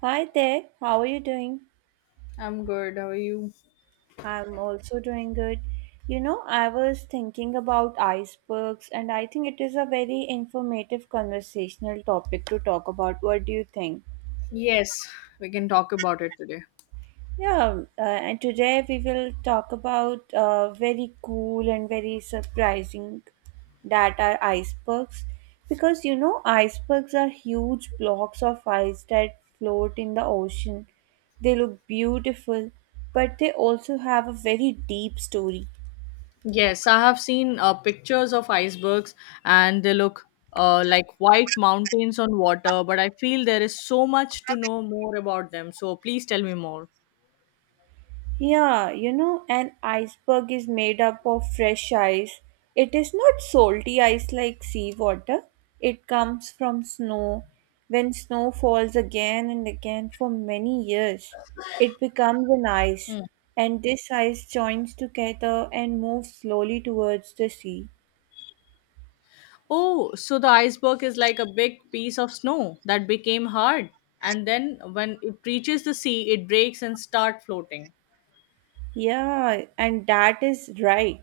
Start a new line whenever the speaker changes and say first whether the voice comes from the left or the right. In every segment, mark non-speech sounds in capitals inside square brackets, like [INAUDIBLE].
right: Hi there, how are you doing?
left: I'm good. How are you?
right: I'm also doing good. You know, I was thinking about icebergs, and I think it is a very informative conversational topic to talk about. What do you think?
left: Yes, we can talk about it today.
right: Yeah, and today we will talk about very cool and very surprising that are icebergs because you know icebergs are huge blocks of ice that float in the ocean. They look beautiful, but they also have a very deep story.
left: Yes, I have seen pictures of icebergs and they look like white mountains on water, but I feel there is so much to know more about them. So please tell me more.
right: Yeah, you know, an iceberg is made up of fresh ice. It is not salty ice like seawater. It comes from snow. When snow falls again and again for many years, it becomes an ice, and this ice joins together and moves slowly towards the sea.
left: Oh, so the iceberg is like a big piece of snow that became hard, and then when it reaches the sea, it breaks and start floating.
right: Yeah, and that is right.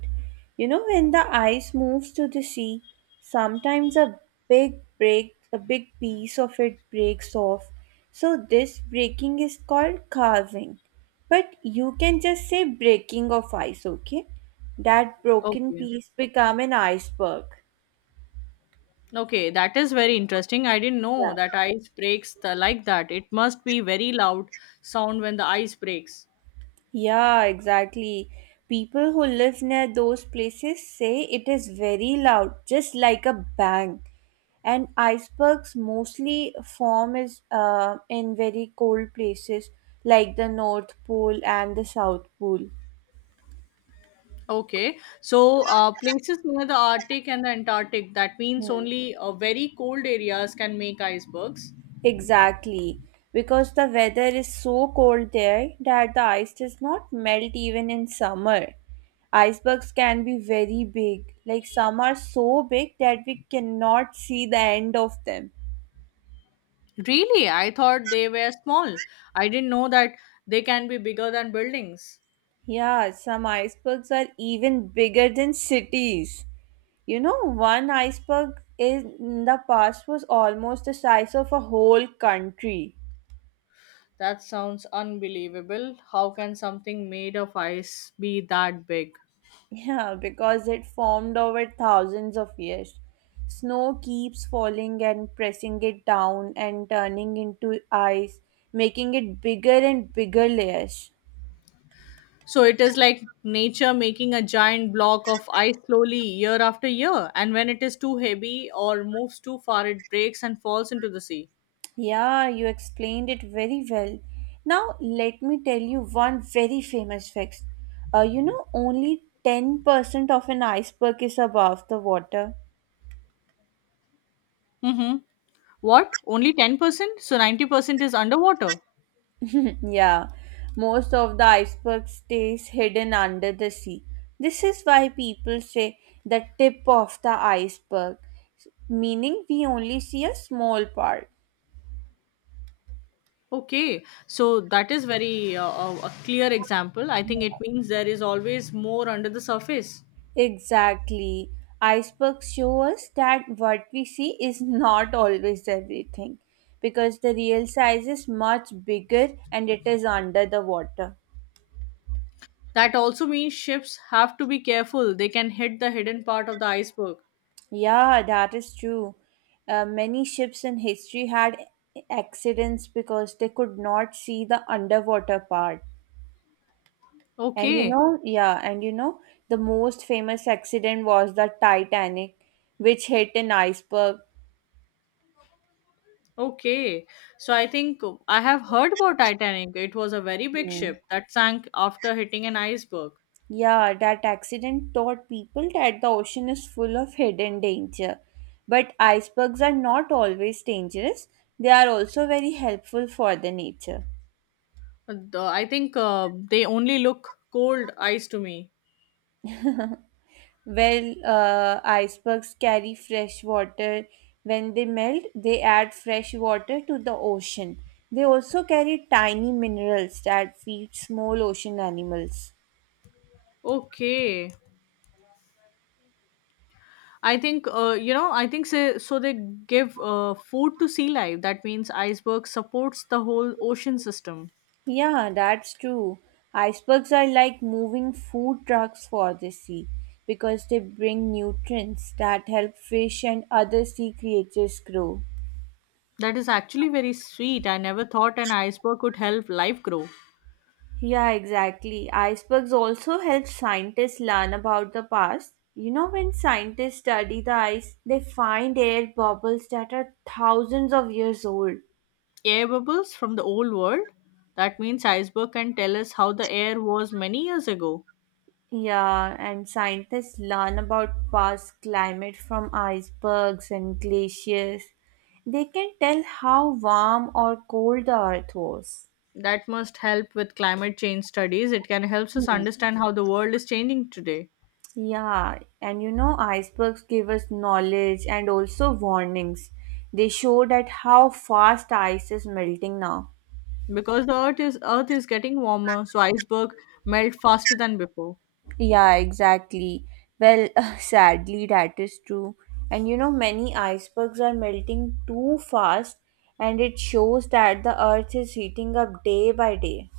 right: You know, when the ice moves to the sea, sometimes a a big piece of it breaks off. So this breaking is called carving. But you can just say breaking of ice, okay? That broken
left: Okay.
right: piece become an iceberg.
left: Okay, that is very interesting. I didn't
right: Yeah.
left: know that ice breaks the, like that. It must be very loud sound when the ice breaks.
right: Yeah, exactly. People who live near those places say it is very loud, just like a bang. And icebergs mostly form is in very cold places like the North Pole and the South Pole.
left: Okay, so places near the Arctic and the Antarctic, that means
right: Hmm.
left: only very cold areas can make icebergs.
right: Exactly, because the weather is so cold there that the ice does not melt even in summer. Icebergs can be very big, like some are so big that we cannot see the end of them.
left: Really? I thought they were small. I didn't know that they can be bigger than buildings.
right: Yeah, some icebergs are even bigger than cities. You know, one iceberg in the past was almost the size of a whole country.
left: That sounds unbelievable. How can something made of ice be that big?
right: Yeah, because it formed over thousands of years. Snow keeps falling and pressing it down and turning into ice, making it bigger and bigger layers.
left: So it is like nature making a giant block of ice slowly year after year, and when it is too heavy or moves too far, it breaks and falls into the sea.
right: Yeah, you explained it very well. Now, let me tell you one very famous fact. Only 10% of an iceberg is above the water.
left: Mm-hmm. What? Only 10%? So 90% is underwater.
right: [LAUGHS] Yeah, most of the iceberg stays hidden under the sea. This is why people say the tip of the iceberg, meaning we only see a small part.
left: Okay, so that is very a clear example. I think it means there is always more under the surface.
right: Exactly. Icebergs show us that what we see is not always everything because the real size is much bigger and it is under the water.
left: That also means ships have to be careful. They can hit the hidden part of the iceberg.
right: Yeah, that is true. Many ships in history had accidents because they could not see the underwater part. And you
left: Okay.
right: know, yeah, and you know, the most famous accident was the Titanic, which hit an iceberg.
left: Okay, so I think I have heard about Titanic. It was a very big
right: Hmm.
left: ship that sank after hitting an iceberg.
right: Yeah, that accident taught people that the ocean is full of hidden danger. But icebergs are not always dangerous, they are also very helpful for the nature.
left: I think they only look cold ice to me.
right: Well, icebergs carry fresh water. When they melt, they add fresh water to the ocean. They also carry tiny minerals that feed small ocean animals.
left: Okay, I think I think so. So they give food to sea life. That means iceberg supports the whole ocean system.
right: Yeah, that's true. Icebergs are like moving food trucks for the sea because they bring nutrients that help fish and other sea creatures grow.
left: That is actually very sweet. I never thought an iceberg could help life grow.
right: Yeah, exactly. Icebergs also help scientists learn about the past. You know, when scientists study the ice, they find air bubbles that are thousands of years old.
left: Air bubbles from the old world. That means iceberg can tell us how the air was many years ago.
right: Yeah, and scientists learn about past climate from icebergs and glaciers. They can tell how warm or cold the earth was.
left: That must help with climate change studies. It can help us
right: Hmm.
left: understand how the world is changing today
right: Yeah, and you know, icebergs give us knowledge and also warnings. They show that how fast ice is melting now.
left: because the earth is getting warmer, so iceberg melt faster than before.
right: Yeah, exactly. Well, [LAUGHS] sadly, that is true. And you know, many icebergs are melting too fast, and it shows that the earth is heating up day by day.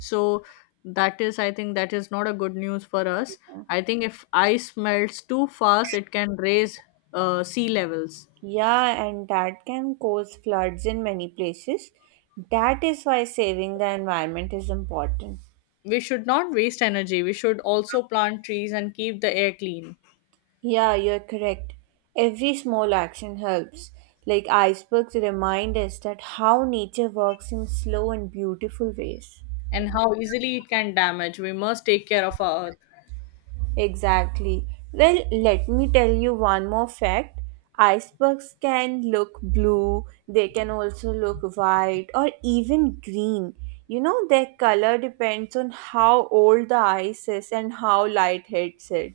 left: So that is I think that is not a good news for us. I think if ice melts too fast, it can raise sea levels.
right: Yeah, and that can cause floods in many places. That is why saving the environment is important.
left: We should not waste energy. We should also plant trees and keep the air clean.
right: Yeah, you're correct. Every small action helps. Like icebergs remind us that how nature works in slow and beautiful ways.
left: And how easily it can damage. We must take care of our earth.
right: Exactly. Well, let me tell you one more fact. Icebergs can look blue, they can also look white or even green. You know, their color depends on how old the ice is and how light hits it.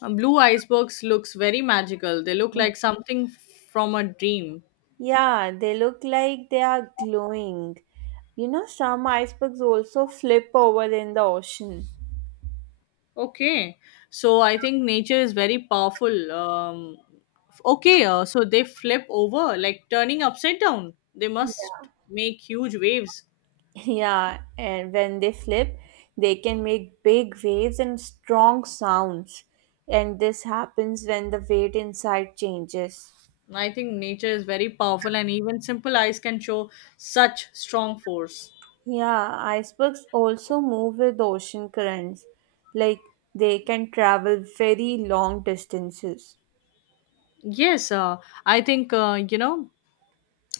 left: Blue icebergs looks very magical. They look like something from a dream.
right: Yeah, they look like they are glowing. You know, some icebergs also flip over in the ocean.
left: Okay, so I think nature is very powerful. So they flip over like turning upside down. They must make huge waves.
right: [LAUGHS] Yeah, and when they flip, they can make big waves and strong sounds. And this happens when the weight inside changes.
left: I think nature is very powerful, and even simple ice can show such strong force.
right: Yeah, icebergs also move with ocean currents. Like they can travel very long distances.
left: Yes, I think uh, you know,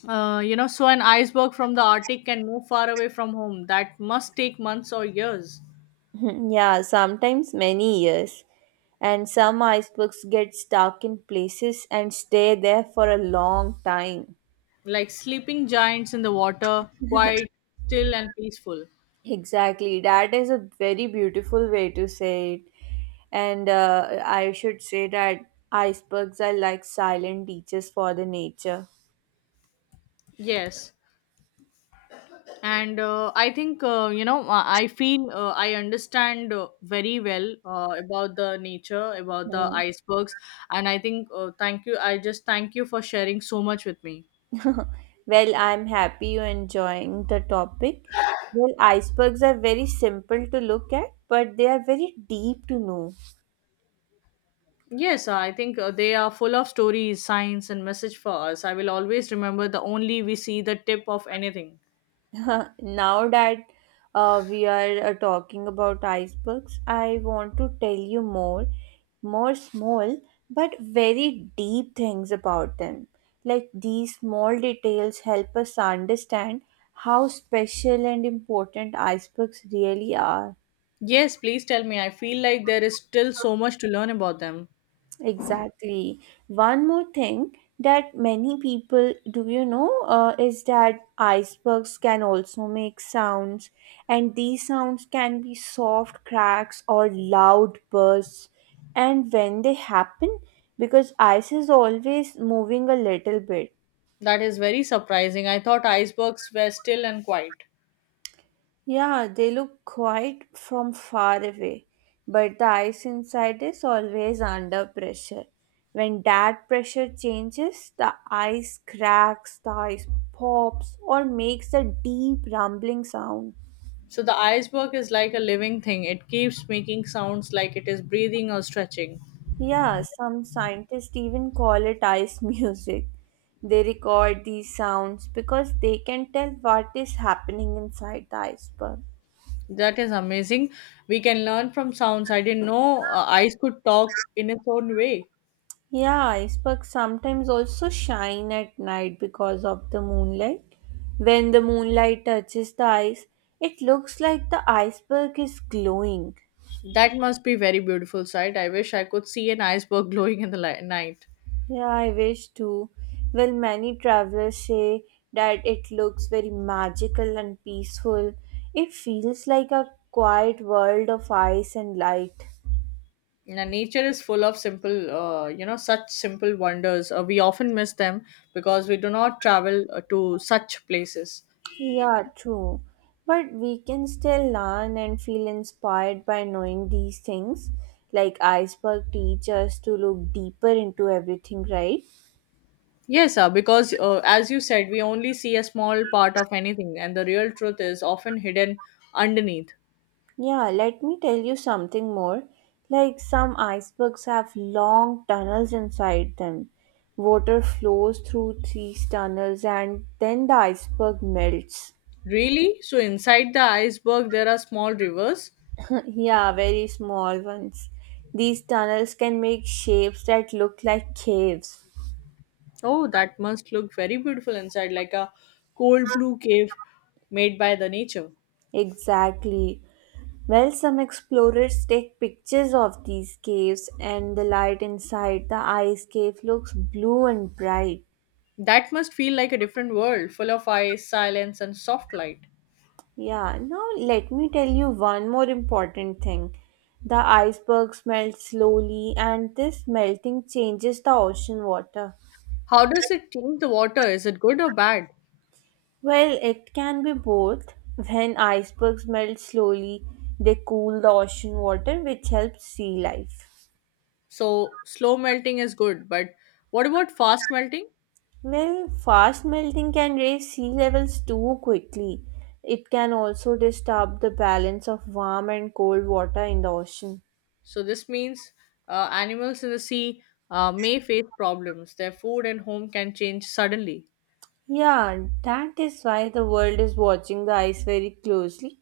left: uh, you know. So an iceberg from the Arctic can move far away from home. That must take months or years.
right: [LAUGHS] Mhm. Yeah, sometimes many years. And some icebergs get stuck in places and stay there for a long time.
left: Like sleeping giants in the water, quiet, still, and peaceful.
right: Exactly. That is a very beautiful way to say it. And I should say that icebergs are like silent teachers for the nature.
left: Yes. And I think, I feel I understand very well about the nature, about the
right: Hmm.
left: icebergs. And I think, thank you. I just thank you for sharing so much with me.
right: [LAUGHS] Well, I'm happy you're enjoying the topic. Well, icebergs are very simple to look at, but they are very deep to know.
left: Yes, I think they are full of stories, science, and message for us. I will always remember the only we see the tip of anything.
right: [LAUGHS] Now that we are talking about icebergs, I want to tell you more small but very deep things about them. Like these small details help us understand how special and important icebergs really are.
left: Yes, please tell me. I feel like there is still so much to learn about them.
right: Exactly. One more thing that many people do you know is that icebergs can also make sounds, and these sounds can be soft cracks or loud bursts. And when they happen, because ice is always moving a little bit,
left: That is very surprising. I thought icebergs were still and quiet.
right: yeah, they look quite from far away, but the ice inside is always under pressure. When that pressure changes, the ice cracks, the ice pops, or makes a deep rumbling sound.
left: So the iceberg is like a living thing. It keeps making sounds like it is breathing or stretching.
right: Yeah, some scientists even call it ice [LAUGHS] music. They record these sounds because they can tell what is happening inside the iceberg.
left: That is amazing. We can learn from sounds. I didn't know ice could talk in its own way.
right: Yeah, icebergs sometimes also shine at night because of the moonlight. When the moonlight touches the ice, it looks like the iceberg is glowing.
left: That must be very beautiful sight. I wish I could see an iceberg [LAUGHS] glowing in the night.
right: Yeah, I wish too. Well, many travelers say that it looks very magical and peaceful. It feels like a quiet world of ice and light.
left: Now, nature is full of simple, such simple wonders. We often miss them because we do not travel to such places.
right: Yeah, true. But we can still learn and feel inspired by knowing these things. Like iceberg teach us to look deeper into everything, right?
left: Yes, sir, because as you said, we only see a small part of anything, and the real truth is often hidden underneath.
right: Yeah, let me tell you something more. Like some icebergs have long tunnels inside them. Water flows through these tunnels and then the iceberg melts.
left: Really? So, inside the iceberg, there are small rivers?
right: [LAUGHS] Yeah, very small ones. These tunnels can make shapes that look like caves.
left: Oh, that must look very beautiful inside, like a cold blue cave made by the nature.
right: Exactly. Well, some explorers take pictures of these caves, and the light inside the ice cave looks blue and bright.
left: That must feel like a different world, full of ice, silence, and soft light.
right: Yeah, now let me tell you one more important thing. The icebergs melt slowly, and this melting changes the ocean water.
left: How does it change the water? Is it good or bad?
right: Well, it can be both. When icebergs melt slowly, they cool the ocean water, which helps sea life.
left: So, slow melting is good, but what about fast melting?
right: Well, fast melting can raise sea levels too quickly. It can also disturb the balance of warm and cold water in the ocean.
left: So this means animals in the sea may face problems. Their food and home can change suddenly.
right: Yeah, that is why the world is watching the ice very closely.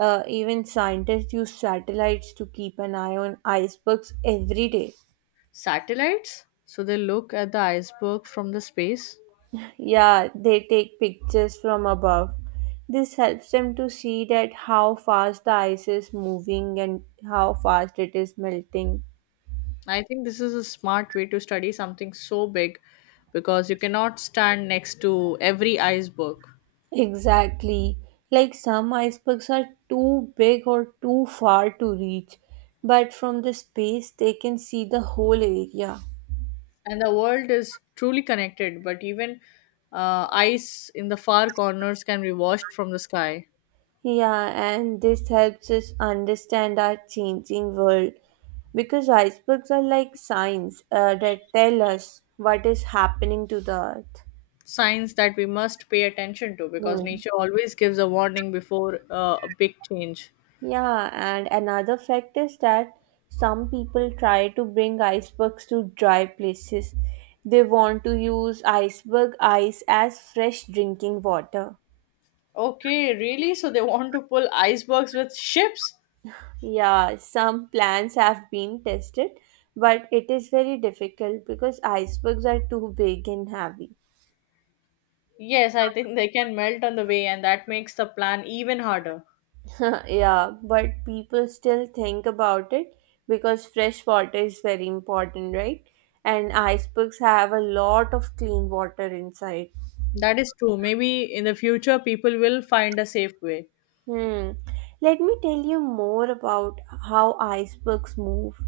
right: Even scientists use satellites to keep an eye on icebergs every day.
left: Satellites, so they look at the iceberg from the space.
right: Yeah, they take pictures from above. This helps them to see that how fast the ice is moving and how fast it is melting.
left: I think this is a smart way to study something so big because you cannot stand next to every iceberg.
right: Exactly. Like some icebergs are too big or too far to reach, but from the space they can see the whole area.
left: And the world is truly connected, but even ice in the far corners can be watched from the sky.
right: Yeah, and this helps us understand our changing world because icebergs are like signs that tell us what is happening to the earth.
left: Signs that we must pay attention to because
right: Hmm.
left: nature always gives a warning before a big change.
right: Yeah, and another fact is that some people try to bring icebergs to dry places. They want to use iceberg ice as fresh drinking water.
left: Okay, really? So they want to pull icebergs with ships?
right: Yeah, some plans have been tested, but it is very difficult because icebergs are too big and heavy.
left: Yes, I think they can melt on the way, and that makes the plan even harder.
right: [LAUGHS] Yeah, but people still think about it because fresh water is very important, right? And icebergs have a lot of clean water inside.
left: That is true. Maybe in the future, people will find a safe way.
right: Hmm. Let me tell you more about how icebergs move.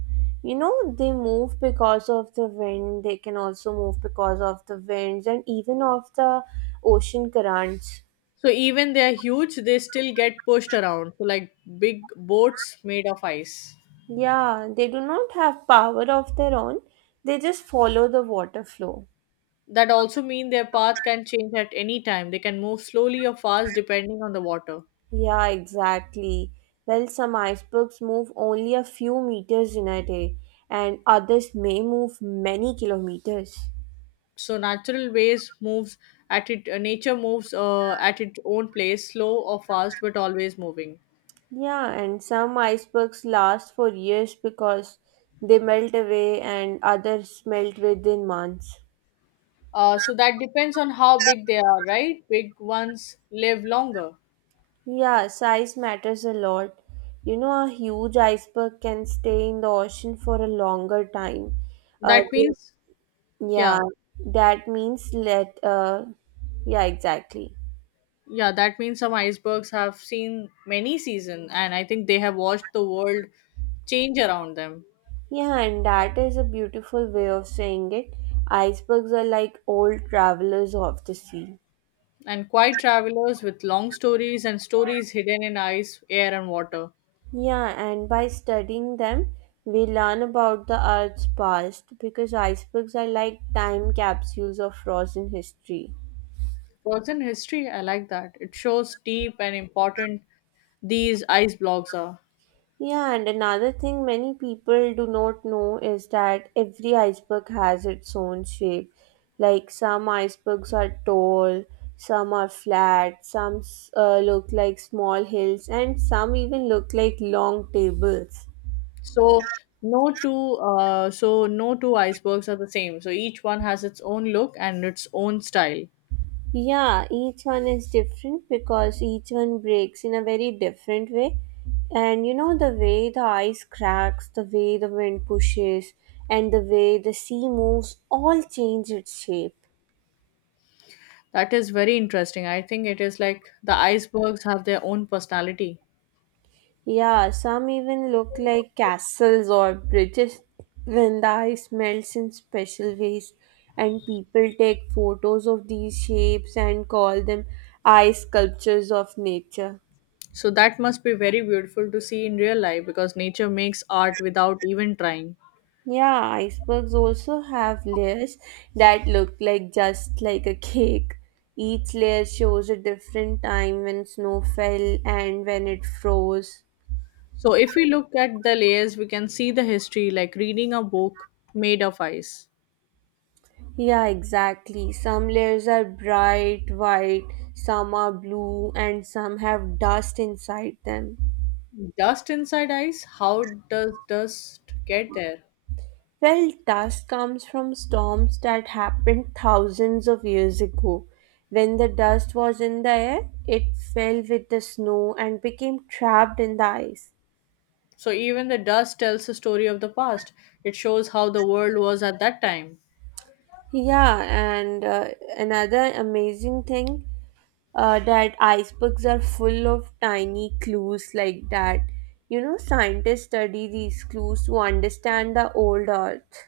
right: You know, they can also move because of the winds and even of the ocean currents.
left: So even they are huge, they still get pushed around. So like big boats made of ice.
right: Yeah, they do not have power of their own, they just follow the water flow.
left: That also mean their path can change at any time. They can move slowly or fast depending on the water.
right: Yeah, exactly. Well, some icebergs move only a few meters in a day, and others may move many kilometers.
left: So natural ways moves at it nature moves at its own pace, slow or fast, but always moving.
right: Yeah, and some icebergs last for years because they melt away and others melt within months.
left: So that depends on how big they are, right? Big ones live longer.
right: Yeah, size matters a lot. You know, a huge iceberg can stay in the ocean for a longer time. Uh,
left: That
right: th-
left: means
right: yeah,
left: yeah,
right: that means yeah, exactly.
left: yeah, that means some icebergs have seen many seasons, and I think they have watched the world change around them.
right: Yeah, and that is a beautiful way of saying it. Icebergs are like old travelers of the sea.
left: And quiet travelers with long stories and stories hidden in ice, air, and water.
right: Yeah, and by studying them, we learn about the Earth's past because icebergs are like time capsules of frozen history.
left: Frozen history, I like that. It shows deep and important these ice blocks are.
right: Yeah, and another thing many people do not know is that every iceberg has its own shape. Like some icebergs are tall, some are flat, look like small hills, and some even look like long tables.
left: So so no two icebergs are the same. So each one has its own look and its own style.
right: Yeah, each one is different because each one breaks in a very different way. And you know, the way the ice cracks, the way the wind pushes, and the way the sea moves all change its shape.
left: That is very interesting. I think it is like the icebergs have their own personality.
right: Yeah, some even look like castles or bridges when the ice melts in special ways. And people take photos of these shapes and call them ice sculptures of nature.
left: So that must be very beautiful to see in real life because nature makes art without even trying.
right: Yeah, icebergs also have layers that look like just like a cake. Each layer shows a different time when snow fell and when it froze.
left: So if we look at the layers, we can see the history like reading a book made of ice.
right: Yeah, exactly. Some layers are bright white, some are blue, and some have dust inside them.
left: Dust inside ice? How does dust get there?
right: Well, dust comes from storms that happened thousands of years ago. When the dust was in the air, it fell with the snow and became trapped in the ice.
left: So even the dust tells a story of the past. It shows how the world was at that time.
right: Yeah, and another amazing thing that icebergs are full of tiny clues like that. You know, scientists study these clues to understand the old Earth.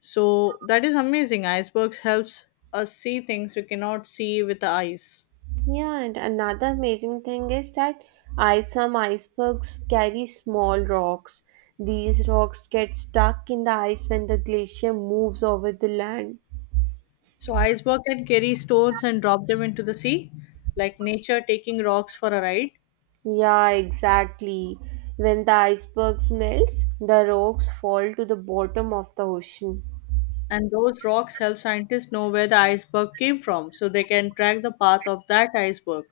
left: So that is amazing. Icebergs helps us see things we cannot see with the eyes.
right: Yeah, and another amazing thing is that some icebergs carry small rocks. These rocks get stuck in the ice when the glacier moves over the land.
left: So iceberg can carry stones and drop them into the sea, like nature taking rocks for a ride.
right: Yeah, exactly. When the icebergs melts, the rocks fall to the bottom of the ocean.
left: And those rocks help scientists know where the iceberg came from, so they can track the path of that iceberg.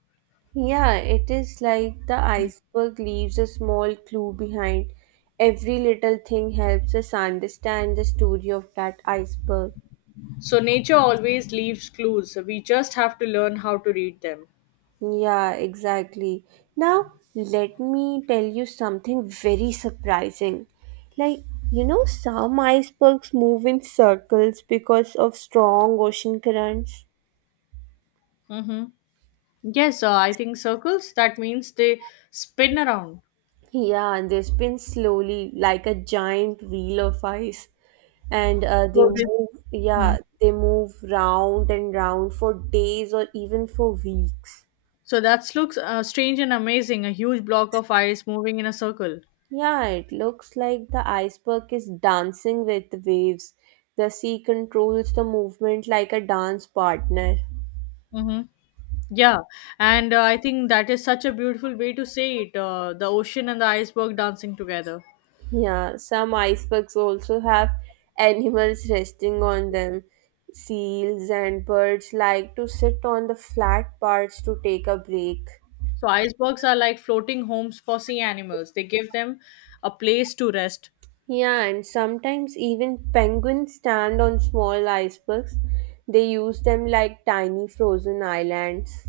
right: Yeah, it is like the iceberg leaves a small clue behind. Every little thing helps us understand the story of that iceberg.
left: So nature always leaves clues. We just have to learn how to read them.
right: Yeah, exactly. Now, let me tell you something very surprising. Like, you know, some icebergs move in circles because of strong ocean currents.
left: Mm-hmm. Yes, I think circles. That means they spin around.
right: Yeah, and they spin slowly like a giant wheel of ice. And they
left: So they.
right: move, yeah,
left: Mhm.
right: they move round and round for days or even for weeks.
left: So that looks strange and amazing. A huge block of ice moving in a circle.
right: Yeah, it looks like the iceberg is dancing with the waves. The sea controls the movement like a dance partner.
left: Mm-hmm. Yeah, and I think that is such a beautiful way to say it. The ocean and the iceberg dancing together.
right: Yeah, some icebergs also have animals resting on them. Seals and birds like to sit on the flat parts to take a break.
left: So icebergs are like floating homes for sea animals. They give them a place to rest.
right: Yeah, and sometimes even penguins stand on small icebergs. They use them like tiny frozen islands.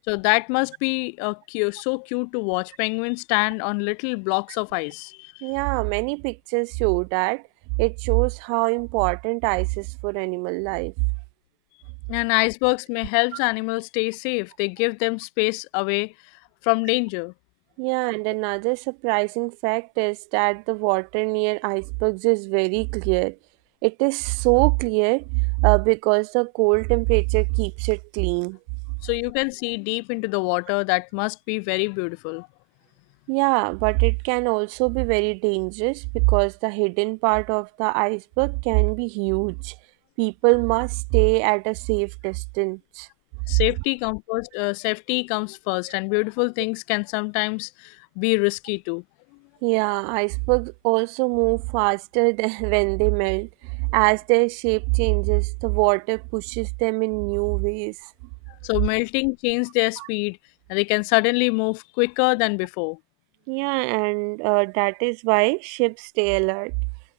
left: So that must be so cute to watch penguins stand on little blocks of ice.
right: Yeah, many pictures show that. It shows how important ice is for animal life.
left: And icebergs may help animals stay safe. They give them space away from danger.
right: Yeah, and another surprising fact is that the water near icebergs is very clear. It is so clear because the cold temperature keeps it clean.
left: So you can see deep into the water. That must be very beautiful.
right: Yeah, but it can also be very dangerous because the hidden part of the iceberg can be huge. People must stay at a safe distance.
left: Safety comes first. Safety comes first, and beautiful things can sometimes be risky too.
right: Yeah, icebergs also move faster than [LAUGHS] when they melt. As their shape changes, the water pushes them in new ways.
left: So melting changes their speed, and they can suddenly move quicker than before.
right: Yeah, and that is why ships stay alert.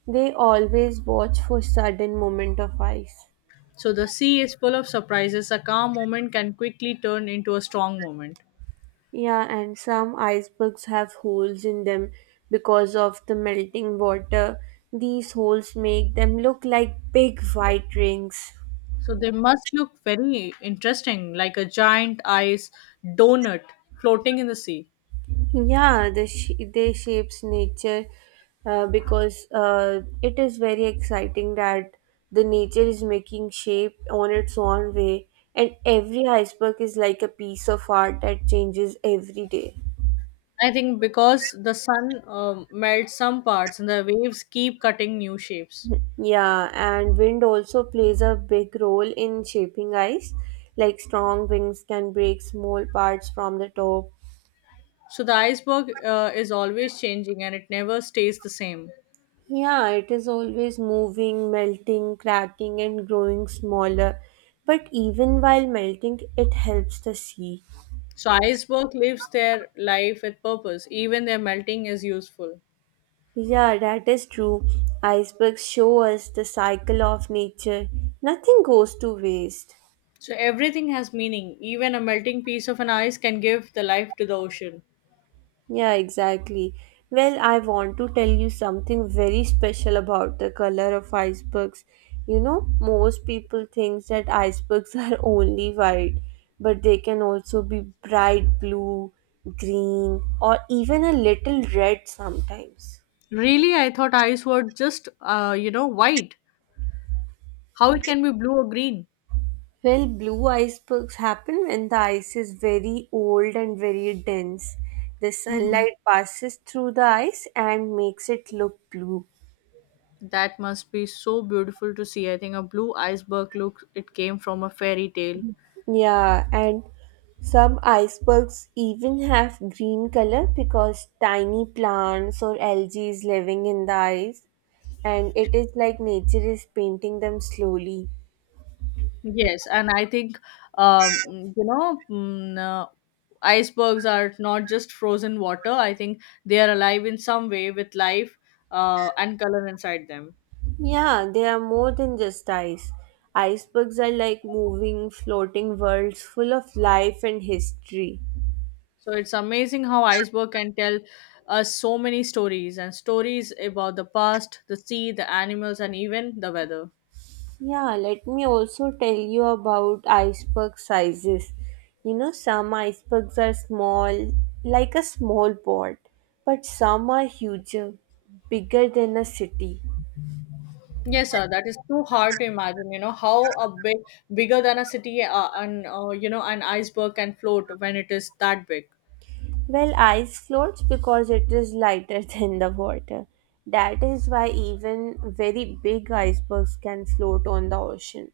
right: They always watch for sudden moment of ice.
left: So the sea is full of surprises. A calm moment can quickly turn into a strong moment.
right: Yeah, and some icebergs have holes in them because of the melting water. These holes make them look like big white rings.
left: So they must look very interesting, like a giant ice donut floating in the sea.
right: Yeah, they shapes nature because it is very exciting that the nature is making shape on its own way, and every iceberg is like a piece of art that changes every day.
left: I think because the sun melts some parts and the waves keep cutting new shapes.
right: Yeah, and wind also plays a big role in shaping ice. Like strong winds can break small parts from the top.
left: So the iceberg is always changing and it never stays the same.
right: Yeah, it is always moving, melting, cracking, and growing smaller. But even while melting, it helps the sea.
left: So iceberg lives their life with purpose. Even their melting is useful.
right: Yeah, that is true. Icebergs show us the cycle of nature. Nothing goes to waste.
left: So everything has meaning. Even a melting piece of an ice can give the life to the ocean.
right: Yeah, exactly. Well, I want to tell you something very special about the color of icebergs. You know, most people think that icebergs [LAUGHS] are only white, but they can also be bright blue, green, or even a little red sometimes.
left: Really, I thought ice were just, white. How it can be blue or green?
right: Well, blue icebergs happen when the ice is very old and very dense. The
left: Mhm.
right: sunlight passes through the ice and makes it look blue.
left: That must be so beautiful to see. I think a blue iceberg look. It came from a fairy tale.
right: Yeah, and some icebergs even have green color because tiny plants or algae is living in the ice, and it is like nature is painting them slowly.
left: Yes, and I think, um, you know, mm, uh, icebergs are not just frozen water. I think they are alive in some way with life and color inside them.
right: Yeah, they are more than just ice. Icebergs are like moving, floating worlds full of life and history.
left: So it's amazing how iceberg can tell us so many stories and stories about the past, the sea, the animals, and even the weather.
right: Yeah, let me also tell you about iceberg sizes. You know, some icebergs are small, like a small pond, but some are huger, bigger than a city.
left: Yes, sir. That is too hard to imagine. You know how a big, bigger than a city, and an iceberg can float when it is that big.
right: Well, ice floats because it is lighter [LAUGHS] than the water. That is why even very big icebergs can float on the ocean.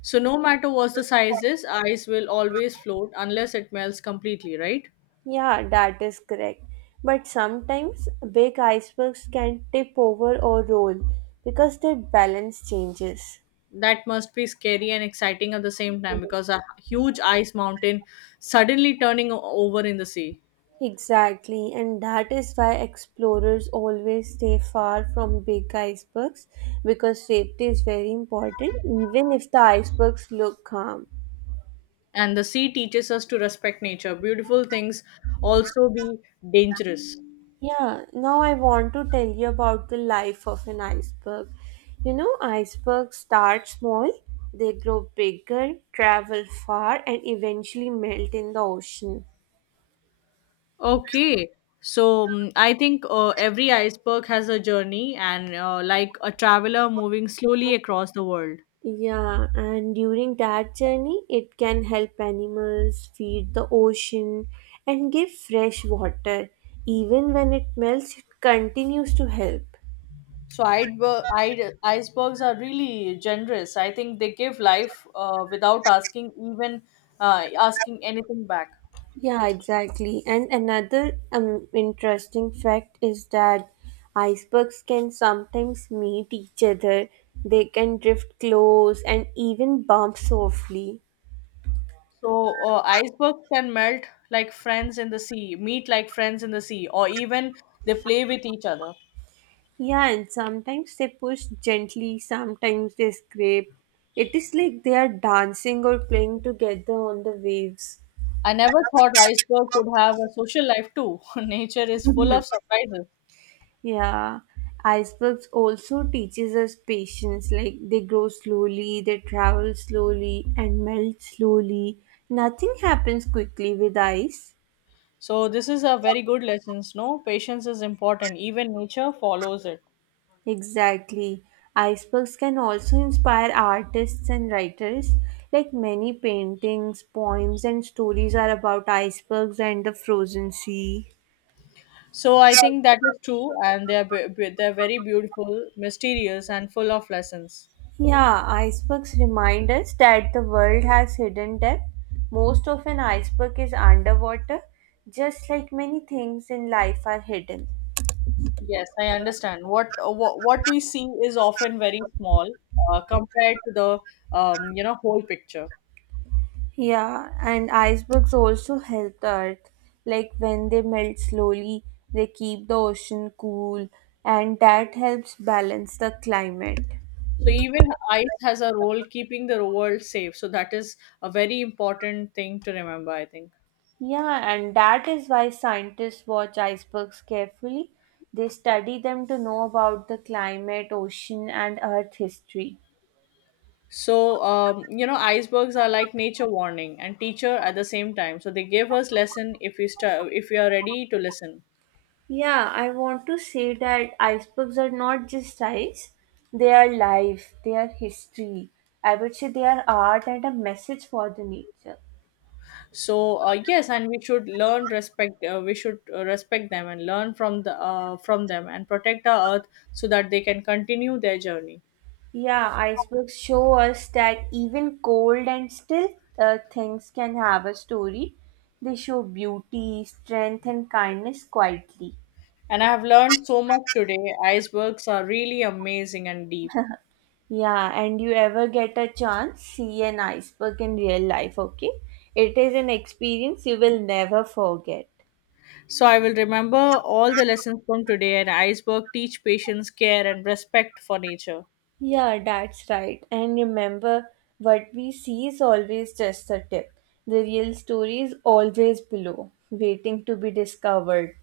left: So no matter what the size is, ice will always float unless it melts completely, right?
right: Yeah, that is correct. But sometimes big icebergs can tip over or roll because their balance changes.
left: That must be scary and exciting at the same time because a huge ice mountain suddenly turning over in the sea.
right: Exactly, and that is why explorers always stay far from big icebergs because safety is very important, even if the icebergs look calm.
left: And the sea teaches us to respect nature. Beautiful things also be dangerous.
right: Yeah, now I want to tell you about the life of an iceberg. You know, icebergs start small, they grow bigger, travel far, and eventually melt in the ocean.
left: Okay. So I think every iceberg has a journey and like a traveler moving slowly across the world.
right: Yeah, and during that journey, it can help animals feed the ocean and give fresh water. Even when it melts, it continues to help.
left: So iceberg, icebergs are really generous. I think they give life without asking even asking anything back.
right: Yeah, exactly. And another interesting fact is that icebergs can sometimes meet each other, they can drift close and even bump softly.
left: So icebergs can melt like friends in the sea, meet like friends in the sea, or even they play with each other.
right: Yeah, and sometimes they push gently, sometimes they scrape. It is like they are dancing or playing together on the waves.
left: I never thought iceberg could have a social life too. [LAUGHS] Nature is full of surprises.
right: Yeah, icebergs also teaches us patience. Like they grow slowly, they travel slowly and melt slowly. Nothing happens quickly with ice.
left: So this is a very good lesson. No, patience is important. Even nature follows it.
right: Exactly. Icebergs can also inspire artists and writers. Like many paintings, poems, and stories are about icebergs and the frozen sea.
left: So I think that is true, and they are very beautiful, mysterious, and full of lessons.
right: Yeah, icebergs remind us that the world has hidden depth. Most of an iceberg is underwater, just like many things in life are hidden.
left: Yes, I understand. What we see is often very small compared to the whole picture.
right: Yeah, and icebergs also help the earth. Like when they melt slowly, they keep the ocean cool, and that helps balance the climate.
left: So even ice has a role keeping the world safe. So that is a very important thing to remember, I think.
right: Yeah, and that is why scientists watch icebergs carefully. They study them to know about the climate, ocean, and earth history.
left: So icebergs are like nature warning and teacher at the same time, so they give us lesson if if we are ready to listen.
right: Yeah, I want to say that icebergs are not just ice, they are life, they are history. I would say they are art and a message for the nature.
left: So yes, and we should learn respect. We should respect them and learn from the from them and protect our earth so that they can continue their journey.
right: Yeah, icebergs show us that even cold and still things can have a story. They show beauty, strength, and kindness quietly.
left: And I have learned so much today. Icebergs are really amazing and deep.
right: Yeah, and you ever get a chance, see an iceberg in real life, okay? It is an experience you will never forget.
left: So I will remember all the lessons from today, and iceberg teach patience, care, and respect for nature.
right: Yeah, that's right. And remember, what we see is always just the tip. The real story is always below, waiting to be discovered.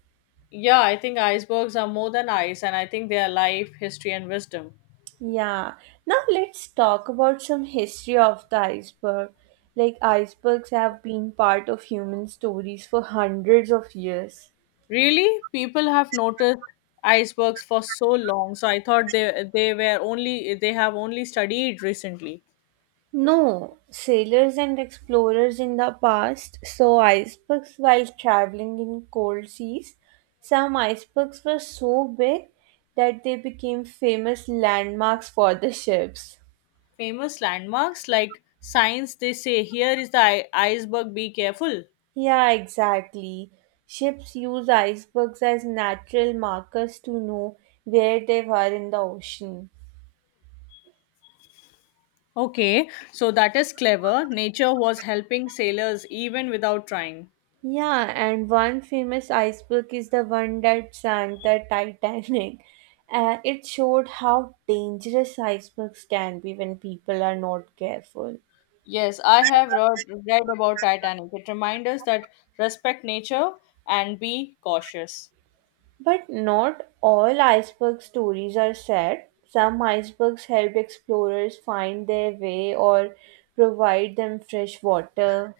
left: Yeah, I think icebergs are more than ice, and I think they are life, history, and wisdom.
right: Yeah. Now let's talk about some history of the iceberg. Like icebergs have been part of human stories for hundreds of years.
left: Really, people have noticed icebergs for so long. So I thought they were only they have only studied recently.
right: No, sailors and explorers in the past saw icebergs while traveling in cold seas. Some icebergs were so big that they became famous landmarks for the ships.
left: Famous landmarks, like signs they say here is the iceberg, be careful.
right: Yeah, exactly. Ships use icebergs as natural markers to know where they were in the ocean.
left: Okay, so that is clever. Nature was helping sailors even without trying.
right: Yeah, and one famous iceberg is the one that sank the Titanic. [LAUGHS] It showed how dangerous icebergs can be when people are not careful.
left: Yes, I have read about Titanic. It reminds us that respect nature and be cautious.
right: But not all iceberg stories are sad. Some icebergs help explorers find their way or provide them fresh water.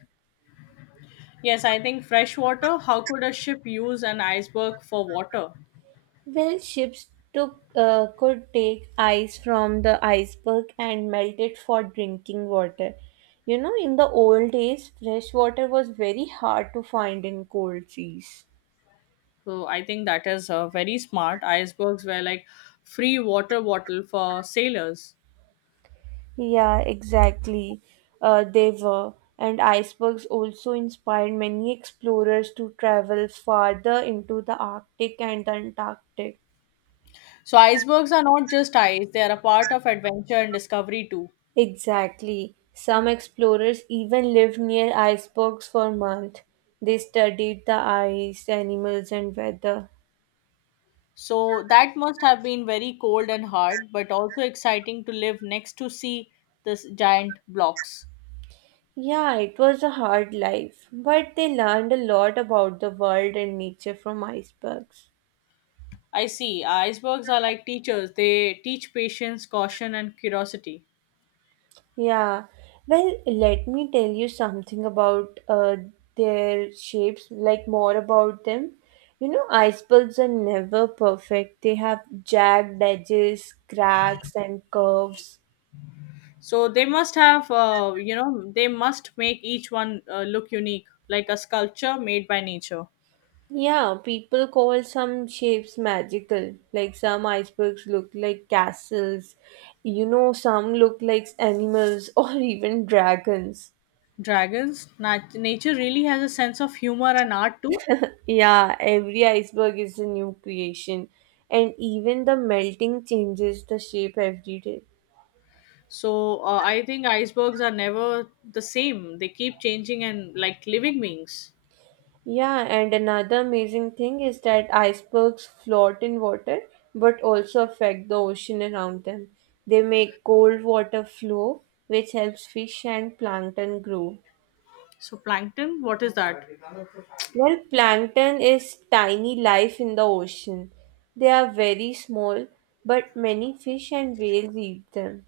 left: Yes, I think fresh water. How could a ship use an iceberg for water?
right: Well, ships took could take ice from the iceberg and melt it for drinking water. You know, in the old days, fresh water was very hard to find in cold seas.
left: So I think that is very smart. Icebergs were like free water bottle for sailors.
right: Yeah, exactly. They were. And icebergs also inspired many explorers to travel farther into the Arctic and the Antarctic.
left: So icebergs are not just ice; they are a part of adventure and discovery too.
right: Exactly. Some explorers even lived near icebergs for months. They studied the ice, animals, and weather.
left: So that must have been very cold and hard, but also exciting to live next to see this giant blocks.
right: Yeah, it was a hard life, but they learned a lot about the world and nature from icebergs.
left: I see. Icebergs are like teachers. They teach patience, caution, and curiosity.
right: Yeah, well, let me tell you something about their shapes, like more about them. You know, icebergs are never perfect. They have jagged edges, cracks, and curves.
left: So they must have, they must make each one look unique, like a sculpture made by nature.
right: Yeah, people call some shapes magical, like some icebergs look like castles, you know, some look like animals [LAUGHS] or even dragons.
left: Dragons, nature really has a sense of humor and art too.
right: Yeah, every iceberg is a new creation, and even the melting changes the shape every day.
left: So I think icebergs are never the same. They keep changing and like living beings.
right: Yeah, and another amazing thing is that icebergs float in water but also affect the ocean around them. They make cold water flow, which helps fish and plankton grow.
left: So plankton, what is that?
right: Well, plankton is tiny life in the ocean. They are very small, but many fish and whales eat them.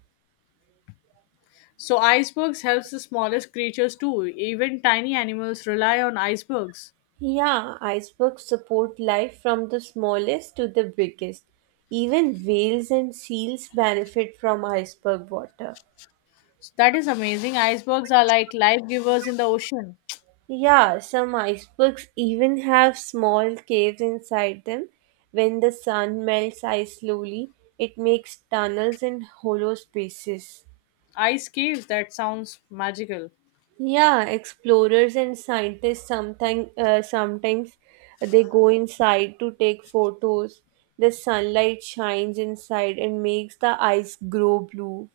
left: So icebergs helps the smallest creatures too. Even tiny animals rely on icebergs.
right: Yeah, icebergs support life from the smallest to the biggest. Even whales and seals benefit from iceberg water.
left: So that is amazing. Icebergs are like life givers in the ocean.
right: Yeah, some icebergs even have small caves inside them. When the sun melts ice slowly, it makes tunnels and hollow spaces.
left: Ice caves, that sounds magical.
right: Yeah, explorers and scientists sometimes they go inside to take photos. The sunlight shines inside and makes the ice grow blue.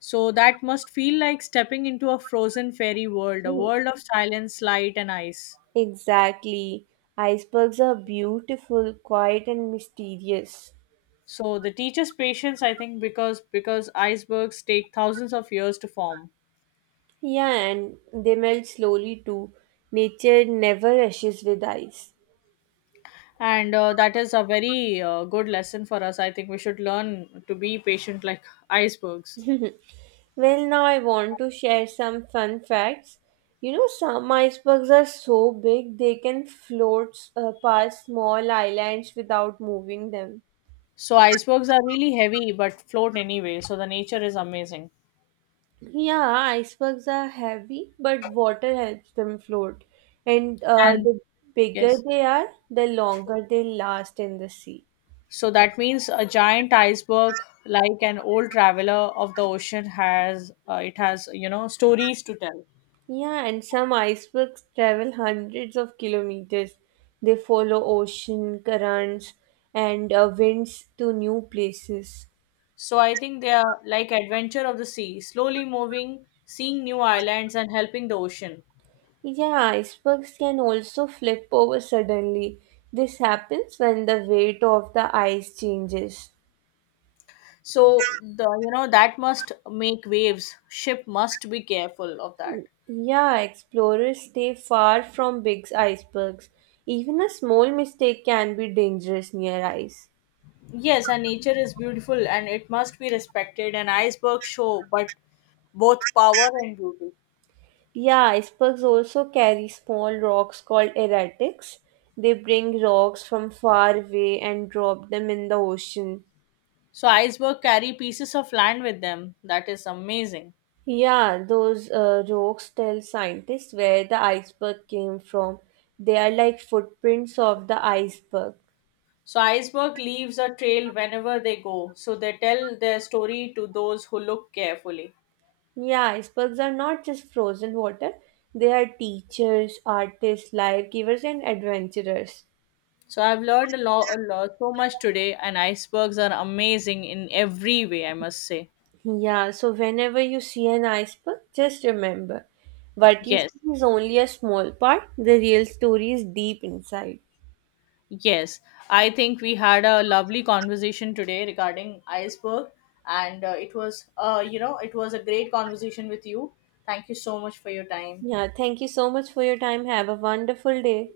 left: So that must feel like stepping into a frozen fairy world, a
right: Oh,
left: world of silence, light, and ice.
right: exactly. Icebergs are beautiful, quiet, and mysterious.
left: So the teacher's patience, I think, because icebergs take thousands of years to form,
right: Yeah, and they melt slowly too. Nature never rushes with ice.
left: and that is a very good lesson for us. I think we should learn to be patient like icebergs.
right: Well, now I want to share some fun facts. You know, some icebergs are so big they can float past small islands without moving them.
left: So icebergs are really heavy but float anyway. So the nature is amazing,
right: Yeah, icebergs are heavy, but water helps them float. And uh,
left: and
right: the bigger
left: yes.
right: they are, the longer they last in the sea.
left: So that means a giant iceberg, like an old traveler of the ocean, has it has stories to tell.
right: Yeah, and some icebergs travel hundreds of kilometers. They follow ocean currents and winds to new places.
left: So I think they are like adventure of the sea, slowly moving, seeing new islands and helping the ocean.
right: Yeah, icebergs can also flip over suddenly. This happens when the weight of the ice changes.
left: So the you know that must make waves. Ship must be careful of that.
right: Yeah, explorers stay far from big icebergs. Even a small mistake can be dangerous near ice.
left: Yes, and nature is beautiful and it must be respected. An iceberg show, but both power and beauty.
right: Yeah, icebergs also carry small rocks called erratics. They bring rocks from far away and drop them in the ocean.
left: So iceberg carry pieces of land with them. That is amazing.
right: Yeah, those rocks tell scientists where the iceberg came from. They are like footprints of the iceberg.
left: So iceberg leaves a trail whenever they go, so they tell their story to those who look carefully.
right: Yeah, icebergs are not just frozen water, they are teachers, artists, life givers, and adventurers.
left: So I've learned a lot so much today, and icebergs are amazing in every way, I must say.
right: Yeah, so whenever you see an iceberg, just remember what you
left: Yes,
right: see is only a small part, the real story is deep inside.
left: yes. I think we had a lovely conversation today regarding iceberg, and it was, it was a great conversation with you. Thank you so much for your time.
right: Yeah, thank you so much for your time. Have a wonderful day.